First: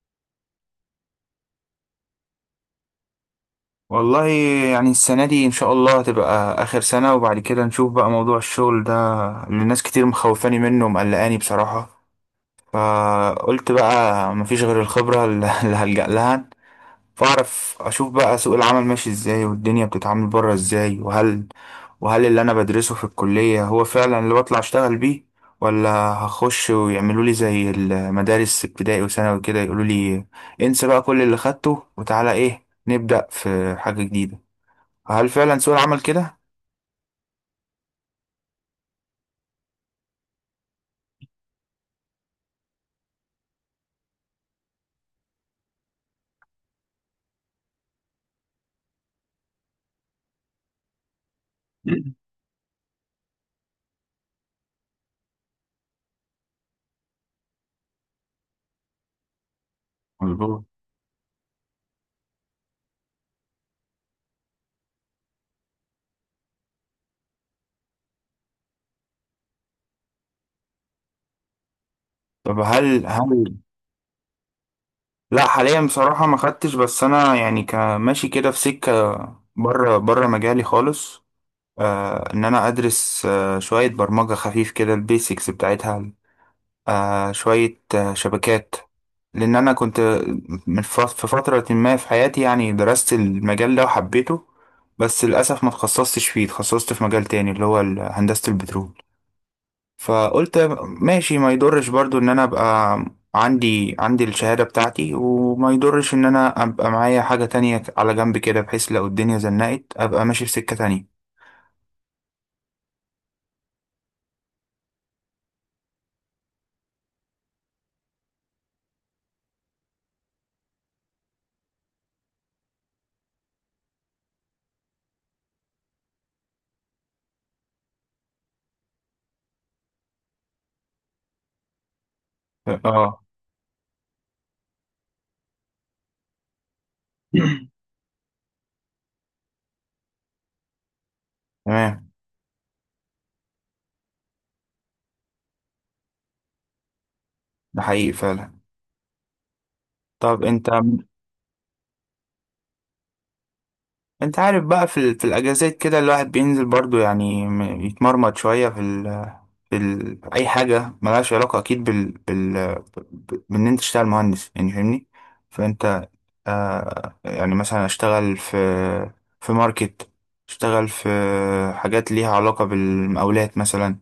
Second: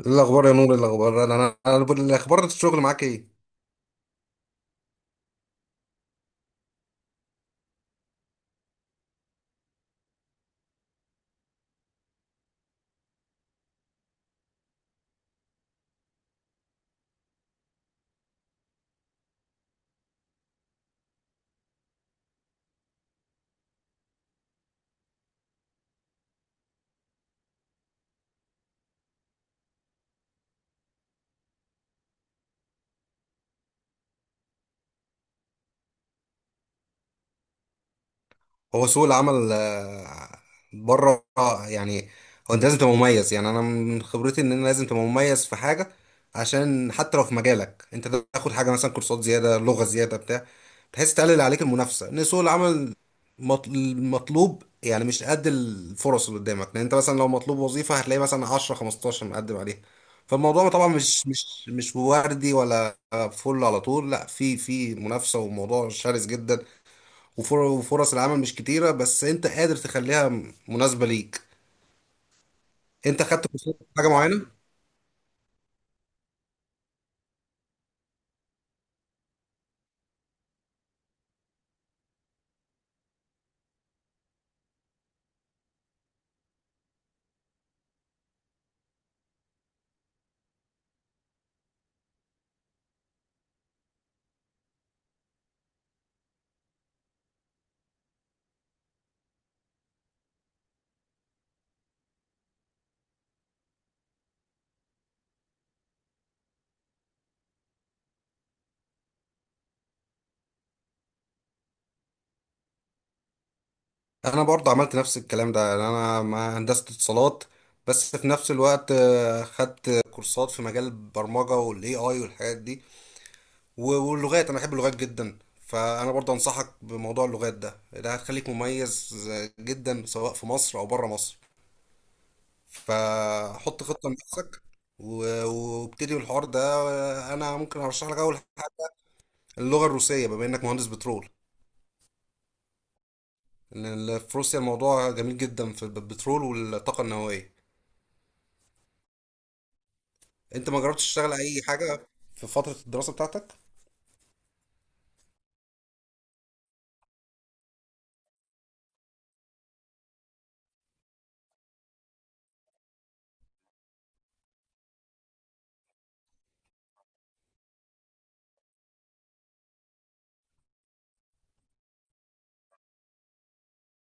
ايه الاخبار يا نور، إيه الاخبار انا انا أنا بقول- الاخبار، الشغل معاك ايه؟ والله، يعني السنة دي إن شاء الله هتبقى آخر سنة، وبعد كده نشوف بقى موضوع الشغل ده اللي الناس كتير مخوفاني منه ومقلقاني بصراحة. فقلت بقى مفيش غير الخبرة اللي هلجأ لها. فأعرف أشوف بقى سوق العمل ماشي إزاي، والدنيا بتتعامل بره إزاي، وهل اللي أنا بدرسه في الكلية هو فعلا اللي بطلع أشتغل بيه، ولا هخش ويعملوا لي زي المدارس ابتدائي وثانوي كده يقولوا لي انسى بقى كل اللي خدته وتعالى إيه نبدأ في حاجة جديدة. هل فعلا سوق العمل كده؟ هو سوق العمل بره يعني، هو انت لازم تبقى مميز، يعني انا من خبرتي ان انا لازم تبقى مميز في حاجه. عشان حتى لو في مجالك انت تاخد حاجه، مثلا كورسات زياده، لغه زياده بتاع، بحيث تقلل عليك المنافسه، ان سوق العمل المطلوب يعني مش قد الفرص اللي قدامك، لان انت مثلا لو مطلوب وظيفه هتلاقي مثلا 10 15 مقدم عليها. مظبوط. فالموضوع طبعا مش وردي ولا فل على طول، لا، في منافسه، وموضوع شرس جدا. وفرص العمل مش كتيرة، بس انت قادر تخليها مناسبة ليك. طب هل انت خدت هل كورسات في حاجة معينة؟ لا، حاليا بصراحة ما خدتش. بس انا يعني كماشي كده في سكة بره مجالي خالص. ان انا ادرس شوية برمجة خفيف كده، البيسكس بتاعتها، شوية شبكات. لان انا كنت من في فترة ما في حياتي، يعني درست المجال ده وحبيته. بس للأسف ما تخصصتش فيه، تخصصت في مجال تاني اللي هو هندسة البترول. فقلت ماشي ما يضرش برضو ان انا ابقى عندي الشهادة بتاعتي، وما يضرش ان انا ابقى معايا حاجة تانية على جنب كده، بحيث لو الدنيا زنقت ابقى ماشي في سكة تانية. انا برضه عملت نفس الكلام ده، يعني انا ما هندسة اتصالات، بس في نفس الوقت خدت كورسات في مجال البرمجة والاي اي والحاجات دي. واللغات، انا بحب اللغات جدا، فانا برضه انصحك بموضوع اللغات ده. هتخليك مميز جدا، سواء في مصر او بره مصر. اه، فحط خطة لنفسك، وابتدي الحوار ده. انا ممكن ارشح لك اول اللغة الروسية، بما انك مهندس بترول. تمام. لأن في روسيا الموضوع جميل جدا في البترول والطاقة النووية. ده حقيقي فعلا. طب انت، انت ما جربتش تشتغل اي حاجة في فترة الدراسة بتاعتك؟ انت عارف بقى في الاجازات كده الواحد بينزل برضو يعني يتمرمط شوية اي حاجة ملهاش علاقة اكيد بان انت تشتغل مهندس، يعني فاهمني. فانت، يعني مثلا اشتغل في ماركت، اشتغل في حاجات ليها علاقة بالمقاولات مثلا.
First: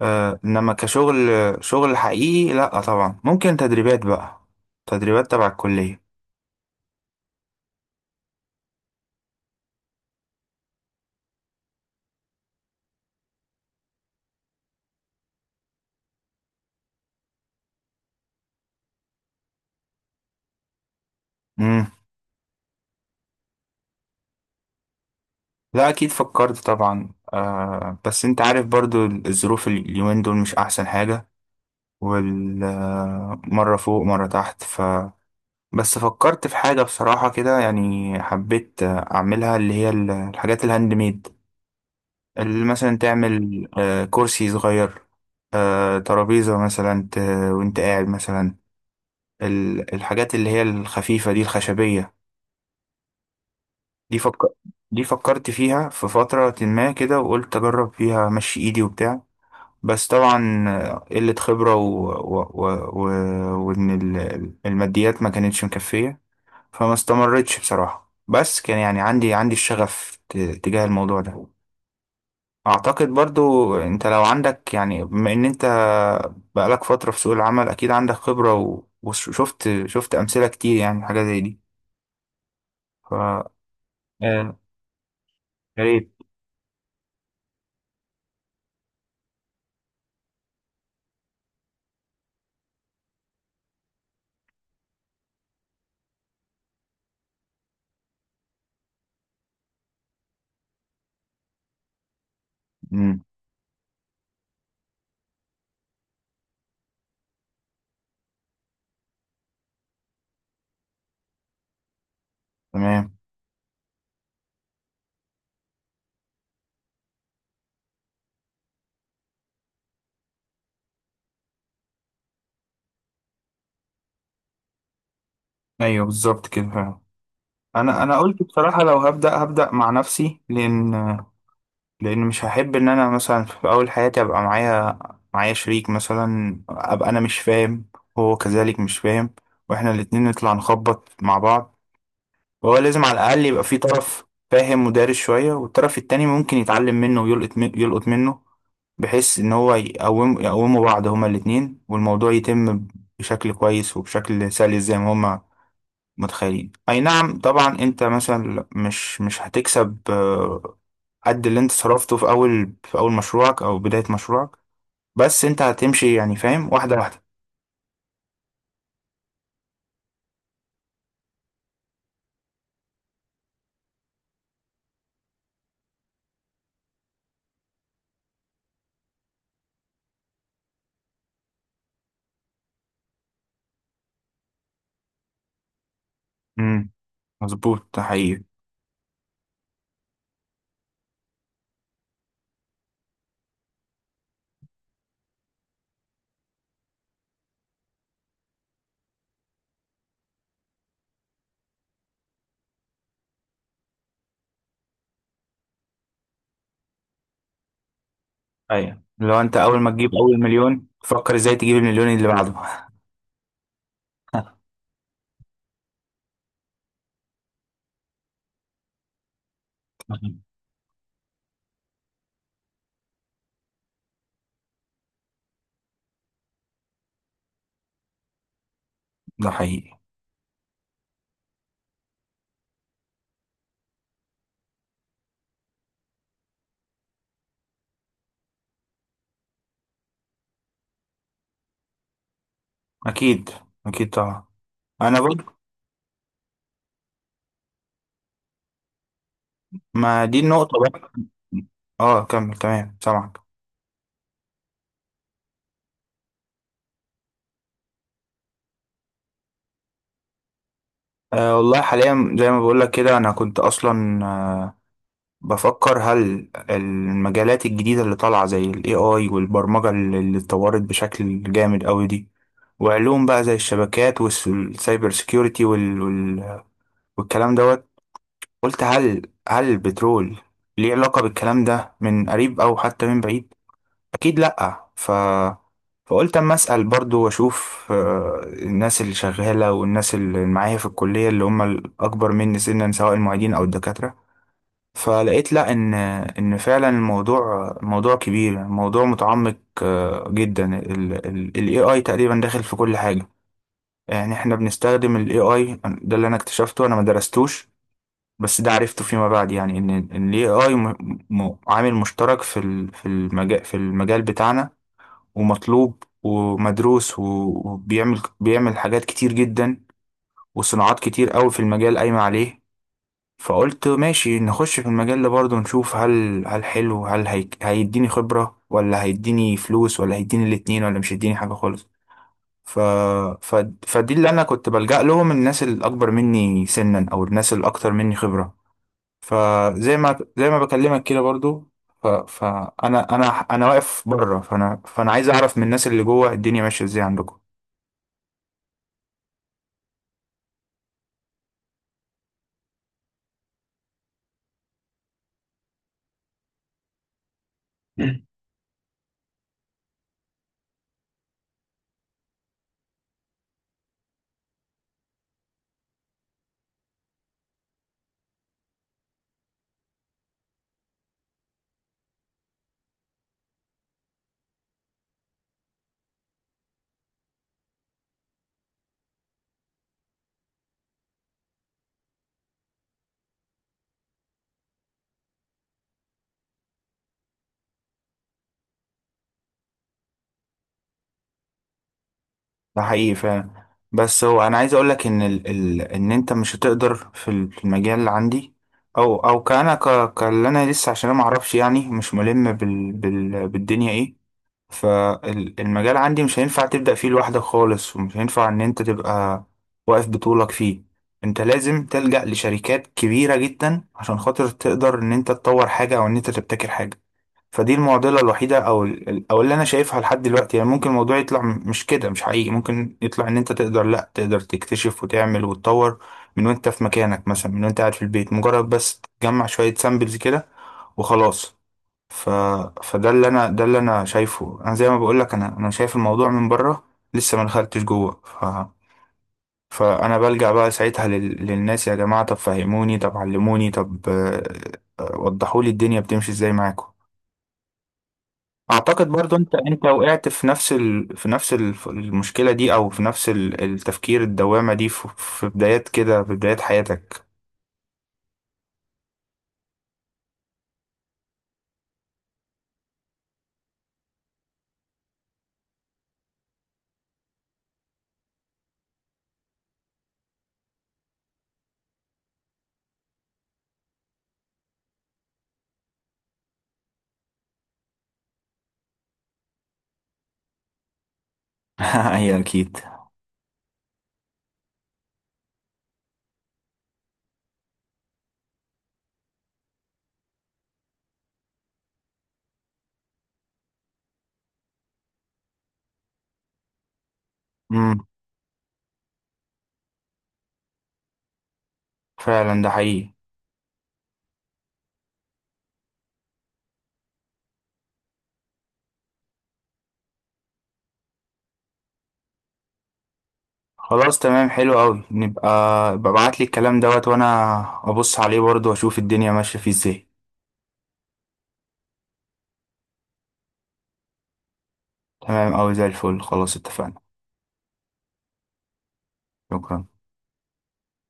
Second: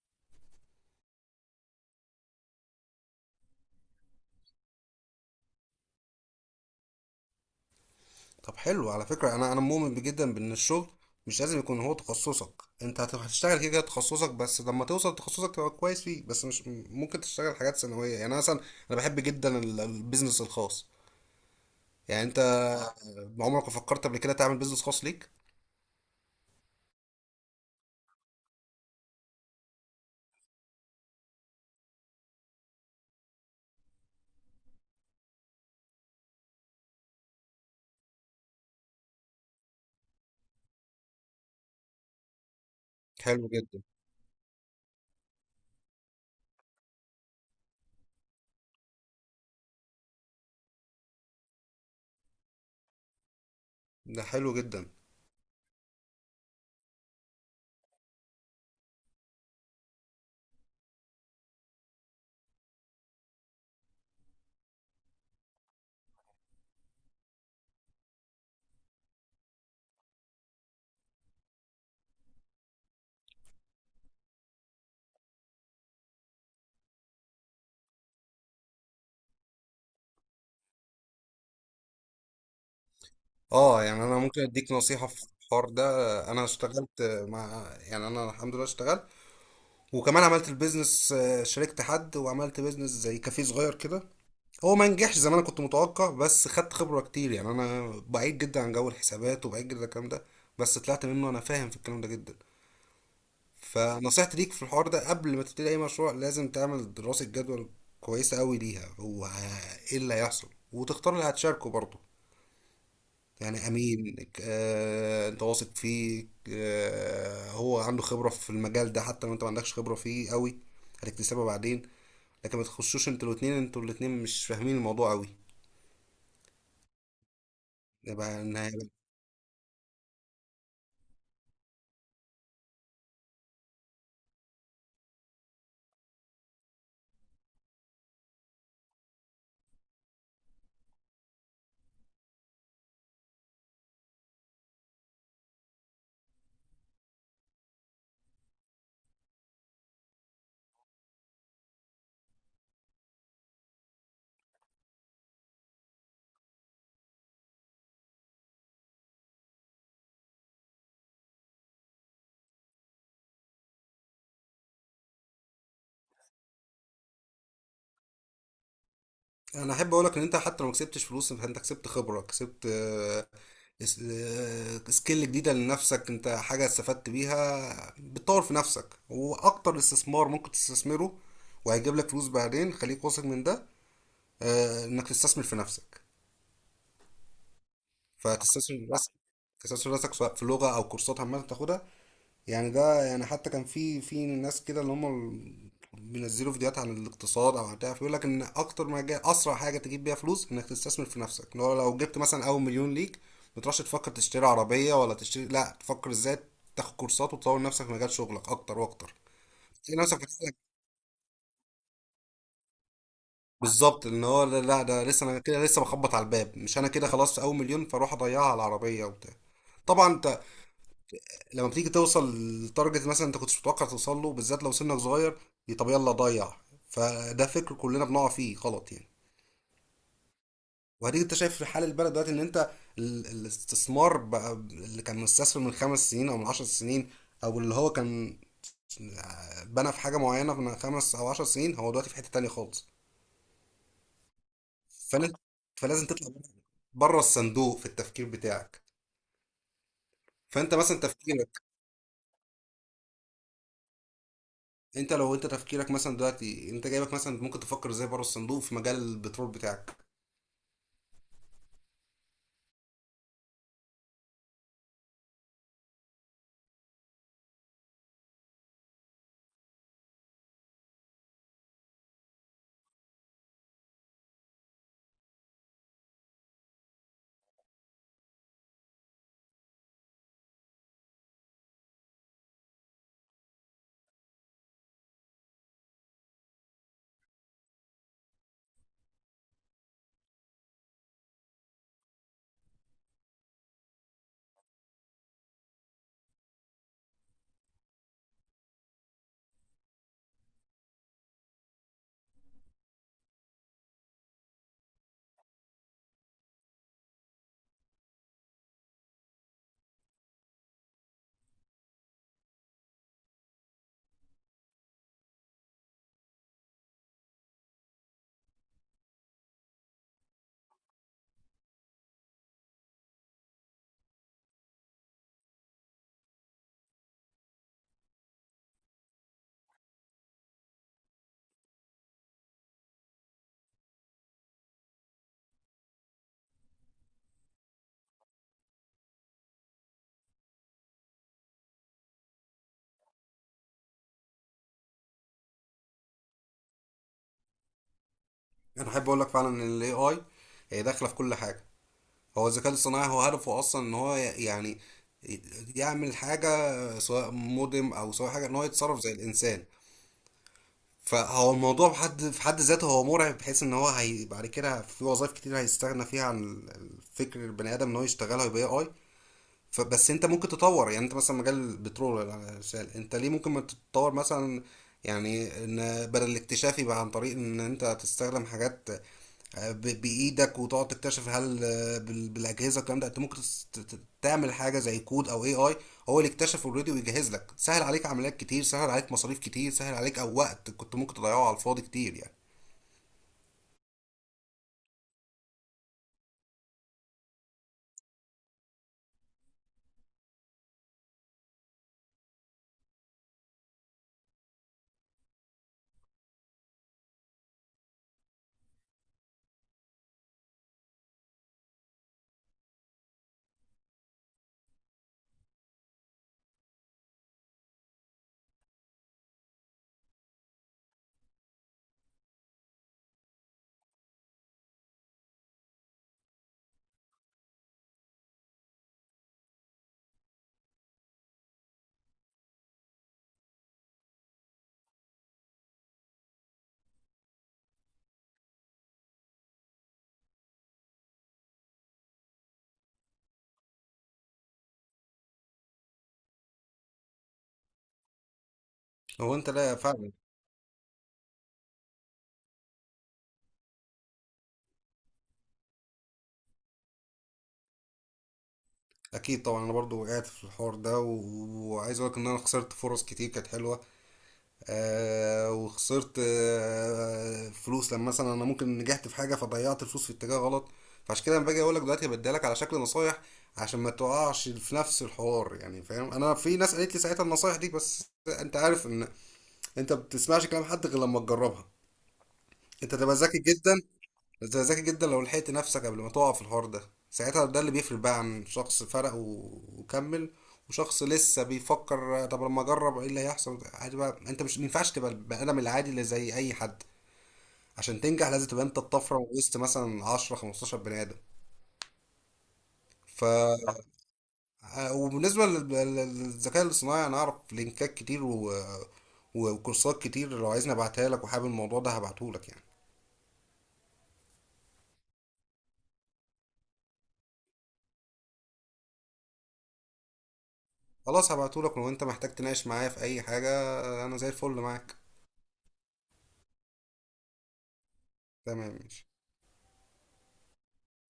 انما كشغل، شغل حقيقي لا طبعا. ممكن تدريبات بقى، تدريبات تبع الكلية. طب حلو على فكرة. انا مؤمن جدا بان الشغل مش لازم يكون هو تخصصك، انت هتشتغل كده كده تخصصك، بس لما توصل لتخصصك تبقى كويس فيه، بس مش ممكن تشتغل حاجات ثانوية. يعني أنا مثلا، انا بحب جدا البيزنس الخاص. مم. يعني انت عمرك ما فكرت قبل كده تعمل بيزنس خاص ليك؟ لا، اكيد فكرت طبعا. بس انت عارف برضو الظروف اليومين دول مش احسن حاجة، والمرة فوق مرة تحت. بس فكرت في حاجة بصراحة كده، يعني حبيت أعملها، اللي هي الحاجات الهاند ميد، اللي مثلا حلو تعمل جدا. كرسي صغير، ترابيزة مثلا، وانت قاعد مثلا، الحاجات اللي هي الخفيفة دي الخشبية. دي ده فك... حلو جدا. دي فكرت فيها في فترة ما كده، وقلت أجرب فيها مشي إيدي وبتاع. بس طبعا قلة خبرة و... وإن الماديات ما كانتش مكفية. فما استمرتش بصراحة، بس كان يعني عندي الشغف تجاه الموضوع ده. اعتقد برضو انت لو عندك، يعني بما ان انت بقالك فترة في سوق العمل، اكيد عندك خبرة وشفت امثلة كتير، يعني حاجة زي دي. ف آه، اه، يعني انا ممكن يا اديك نصيحة في الحوار ده. ريت. انا اشتغلت انا الحمد لله اشتغلت، وكمان عملت البيزنس، شاركت حد وعملت بيزنس زي كافيه صغير كده. هو ما نجحش زي ما انا كنت متوقع، بس خدت خبرة كتير، يعني انا بعيد جدا عن جو الحسابات، وبعيد جدا عن الكلام ده، بس طلعت منه انا فاهم في الكلام ده جدا. مم. فنصيحتي ليك في الحوار ده، قبل ما تبتدي اي مشروع لازم تعمل دراسة جدوى كويسة قوي ليها، هو ايه اللي هيحصل، وتختار اللي هتشاركه برضه. تمام. يعني امين، انت واثق فيه، هو عنده خبرة في المجال ده، حتى لو انت ما عندكش خبرة فيه قوي، هتكتسبها بعدين. لكن ما تخشوش انتوا الاتنين مش فاهمين الموضوع قوي. ايوه، بالظبط كده فعلا. انا يبقى قلت انا بصراحة لو هبدأ، هبدأ مع نفسي. لان مش هحب ان انا مثلا في اول حياتي ابقى معايا شريك مثلا، ابقى انا مش فاهم، هو كذلك مش فاهم، واحنا الاتنين نطلع نخبط مع بعض. وهو لازم على الأقل يبقى في طرف فاهم ودارس شوية، والطرف التاني ممكن يتعلم منه، ويلقط من- يلقط منه، بحيث إن هو يقوموا بعض هما الاتنين، والموضوع يتم بشكل كويس وبشكل سلس زي ما هما متخيلين. أي نعم، طبعا أنت مثلا مش هتكسب قد اللي أنت صرفته في أول، في أول مشروعك أو بداية مشروعك. بس أنت هتمشي، يعني فاهم، واحدة واحدة. انا احب اقولك ان انت حتى لو ما كسبتش فلوس فانت كسبت خبرة، كسبت سكيل جديدة لنفسك، انت حاجة استفدت بيها بتطور في نفسك، واكتر استثمار ممكن تستثمره وهيجيب لك فلوس بعدين. خليك واثق من ده، انك تستثمر في نفسك. امم، مظبوط، ده حقيقي. فتستسهل راسك، تستسهل راسك سواء في لغة أو كورسات عامة تاخدها. يعني ده، يعني حتى كان في ناس كده اللي هم بينزلوا فيديوهات عن الاقتصاد أو عن بتاع، فيقول لك إن أكتر ما جاي، أسرع حاجة تجيب بيها فلوس إنك تستثمر في نفسك، اللي هو لو جبت مثلا أول مليون ليك، ما تروحش تفكر تشتري عربية ولا تشتري، لا، تفكر إزاي تاخد كورسات وتطور نفسك في مجال شغلك أكتر ايوه، وأكتر. لو انت اول ما تلاقي تجيب نفسك اول بتسألك مليون فكر ازاي تجيب المليون اللي بعده. بالظبط، ان هو لا لا، ده لسه، انا كده لسه بخبط على الباب، مش انا كده خلاص اول مليون فاروح اضيعها على العربيه وبتاع. طبعا انت لما بتيجي توصل لتارجت مثلا انت كنتش متوقع توصل له، بالذات لو سنك صغير، طب يلا ضيع. فده فكر كلنا بنقع فيه غلط يعني. ده حقيقي. وهديك، انت شايف في حال البلد دلوقتي، ان انت الاستثمار بقى، اللي كان مستثمر من 5 سنين او من 10 سنين، او اللي هو كان بنى في حاجه معينه من 5 او 10 سنين، هو دلوقتي في حته تانية خالص. اكيد، طبعا. انا فلازم برضه. فلازم تطلع بره الصندوق في التفكير بتاعك. ما دي فانت النقطه مثلا بقى. تفكيرك، اه، كمل، تمام، سامعك. انت لو انت تفكيرك مثلا دلوقتي انت جايبك مثلا، ممكن تفكر ازاي بره الصندوق في مجال البترول بتاعك. والله حاليا زي ما بقول لك كده، انا كنت اصلا بفكر هل المجالات الجديده اللي طالعه زي الاي اي والبرمجه اللي اتطورت بشكل جامد قوي دي، وعلوم بقى زي الشبكات والسايبر سيكيورتي والكلام دوت. قلت هل البترول ليه علاقه بالكلام ده من قريب او حتى من بعيد؟ اكيد لا. فقلت اما اسال برضو واشوف الناس اللي شغاله والناس اللي معايا في الكليه اللي هم الاكبر مني سنا، سواء المعيدين او الدكاتره. فلقيت لا، ان فعلا الموضوع موضوع كبير، موضوع متعمق جدا. الاي اي تقريبا داخل في كل حاجه. يعني احنا بنستخدم الاي اي ده، اللي انا اكتشفته، انا ما درستوش بس ده عرفته فيما بعد، يعني ان الاي اي عامل مشترك في المجال، بتاعنا. ومطلوب ومدروس، بيعمل حاجات كتير جدا، وصناعات كتير قوي في المجال قايمة عليه. فقلت ماشي نخش في المجال ده برضه نشوف، هل، حلو، هل هي هيديني خبرة ولا هيديني فلوس ولا هيديني الاتنين ولا مش هيديني حاجة خالص. ف... ف... فدي اللي انا كنت بلجأ لهم، الناس الاكبر مني سنا او الناس الاكتر مني خبرة. فزي ما بكلمك كده برضو. فانا انا انا واقف بره، فانا عايز اعرف من الناس اللي جوه الدنيا ماشيه ازاي عندكم. انا احب اقول لك فعلا ان الاي اي هي داخله في كل حاجه. هو الذكاء الصناعي، هو هدفه اصلا ان هو يعني يعمل حاجه، سواء مودم او سواء حاجه، ان هو يتصرف زي الانسان. فهو الموضوع في حد في حد ذاته هو مرعب، بحيث ان هو، هي بعد كده في وظائف كتير هيستغنى فيها عن الفكر البني ادم ان هو يشتغلها، يبقى اي. فبس انت ممكن تطور، يعني انت مثلا مجال البترول ولا الشال انت ليه، ممكن ما تتطور مثلا؟ يعني ان بدل الاكتشاف يبقى عن طريق ان انت تستخدم حاجات بايدك، وتقعد تكتشف. هل بالاجهزه الكلام ده انت ممكن تعمل حاجه زي كود او اي اي، هو اللي اكتشف اوريدي ويجهز لك، سهل عليك عمليات كتير، سهل عليك مصاريف كتير، سهل عليك او وقت كنت ممكن تضيعه على الفاضي كتير يعني. ده حقيقي فعلا. بس هو انا عايز اقول لك ان ان انت مش هتقدر في المجال اللي عندي، او او كاللي انا لسه، عشان انا ما اعرفش يعني، مش ملم بالدنيا ايه. فالمجال عندي مش هينفع تبدأ فيه لوحدك خالص، ومش هينفع ان انت تبقى واقف بطولك فيه. انت لازم تلجأ لشركات كبيرة جدا عشان خاطر تقدر ان انت تطور حاجة او ان انت تبتكر حاجة. فدي المعضلة الوحيدة، او او اللي انا شايفها لحد دلوقتي. يعني ممكن الموضوع يطلع مش كده، مش حقيقي، ممكن يطلع ان انت تقدر، لا تقدر تكتشف وتعمل وتطور من وانت في مكانك مثلا، من وانت قاعد في البيت، مجرد بس تجمع شوية سامبلز كده وخلاص. ف... فده اللي انا ده اللي انا شايفه. انا زي ما بقول لك، انا شايف الموضوع من بره، لسه ما دخلتش جوه. فانا بلجأ بقى ساعتها للناس، يا جماعه طب فهموني، طب علموني، طب وضحوا لي الدنيا بتمشي ازاي معاكم. اعتقد هو برضو انت، انت لا انت فعلا، وقعت في نفس المشكله دي، او في نفس التفكير الدوامه دي في بدايات كده، في بدايات حياتك. اكيد طبعا انا برضو وقعت في الحوار ده، وعايز اقول لك ان انا خسرت فرص كتير كانت حلوه، وخسرت فلوس لما مثلا انا ممكن نجحت في حاجه، فضيعت الفلوس في اتجاه غلط. فعشان كده انا باجي اقول لك دلوقتي، هبديها لك على شكل نصايح عشان ما تقعش في نفس الحوار، يعني فاهم. انا في ناس قالت لي ساعتها النصايح دي، بس انت عارف ان انت ما بتسمعش كلام حد غير لما تجربها. هي اكيد. انت تبقى ذكي جدا. انت ذكي جدا لو لحقت نفسك قبل ما تقع في الحوار ده، ساعتها ده اللي بيفرق بقى، عن شخص فرق وكمل، وشخص لسه بيفكر طب لما اجرب ايه اللي هيحصل عادي. بقى انت مش مينفعش تبقى البني ادم العادي اللي زي اي حد، امم، عشان تنجح لازم تبقى انت الطفره وسط مثلا 10 15 بني ادم. فعلا، ده حقيقي. ف آه، وبالنسبه للذكاء الاصطناعي، انا اعرف لينكات كتير و... وكورسات كتير، لو عايزني ابعتها لك وحابب الموضوع ده هبعته لك يعني. خلاص تمام، حلو قوي. نبقى ببعت لي الكلام دوت وانا ابص عليه برضه واشوف الدنيا ماشيه فيه ازاي. خلاص هبعته لك، ولو انت محتاج تناقش معايا في اي حاجه، انا زي الفل معاك. تمام قوي، زي الفل. خلاص اتفقنا. تمام ماشي. شكرا.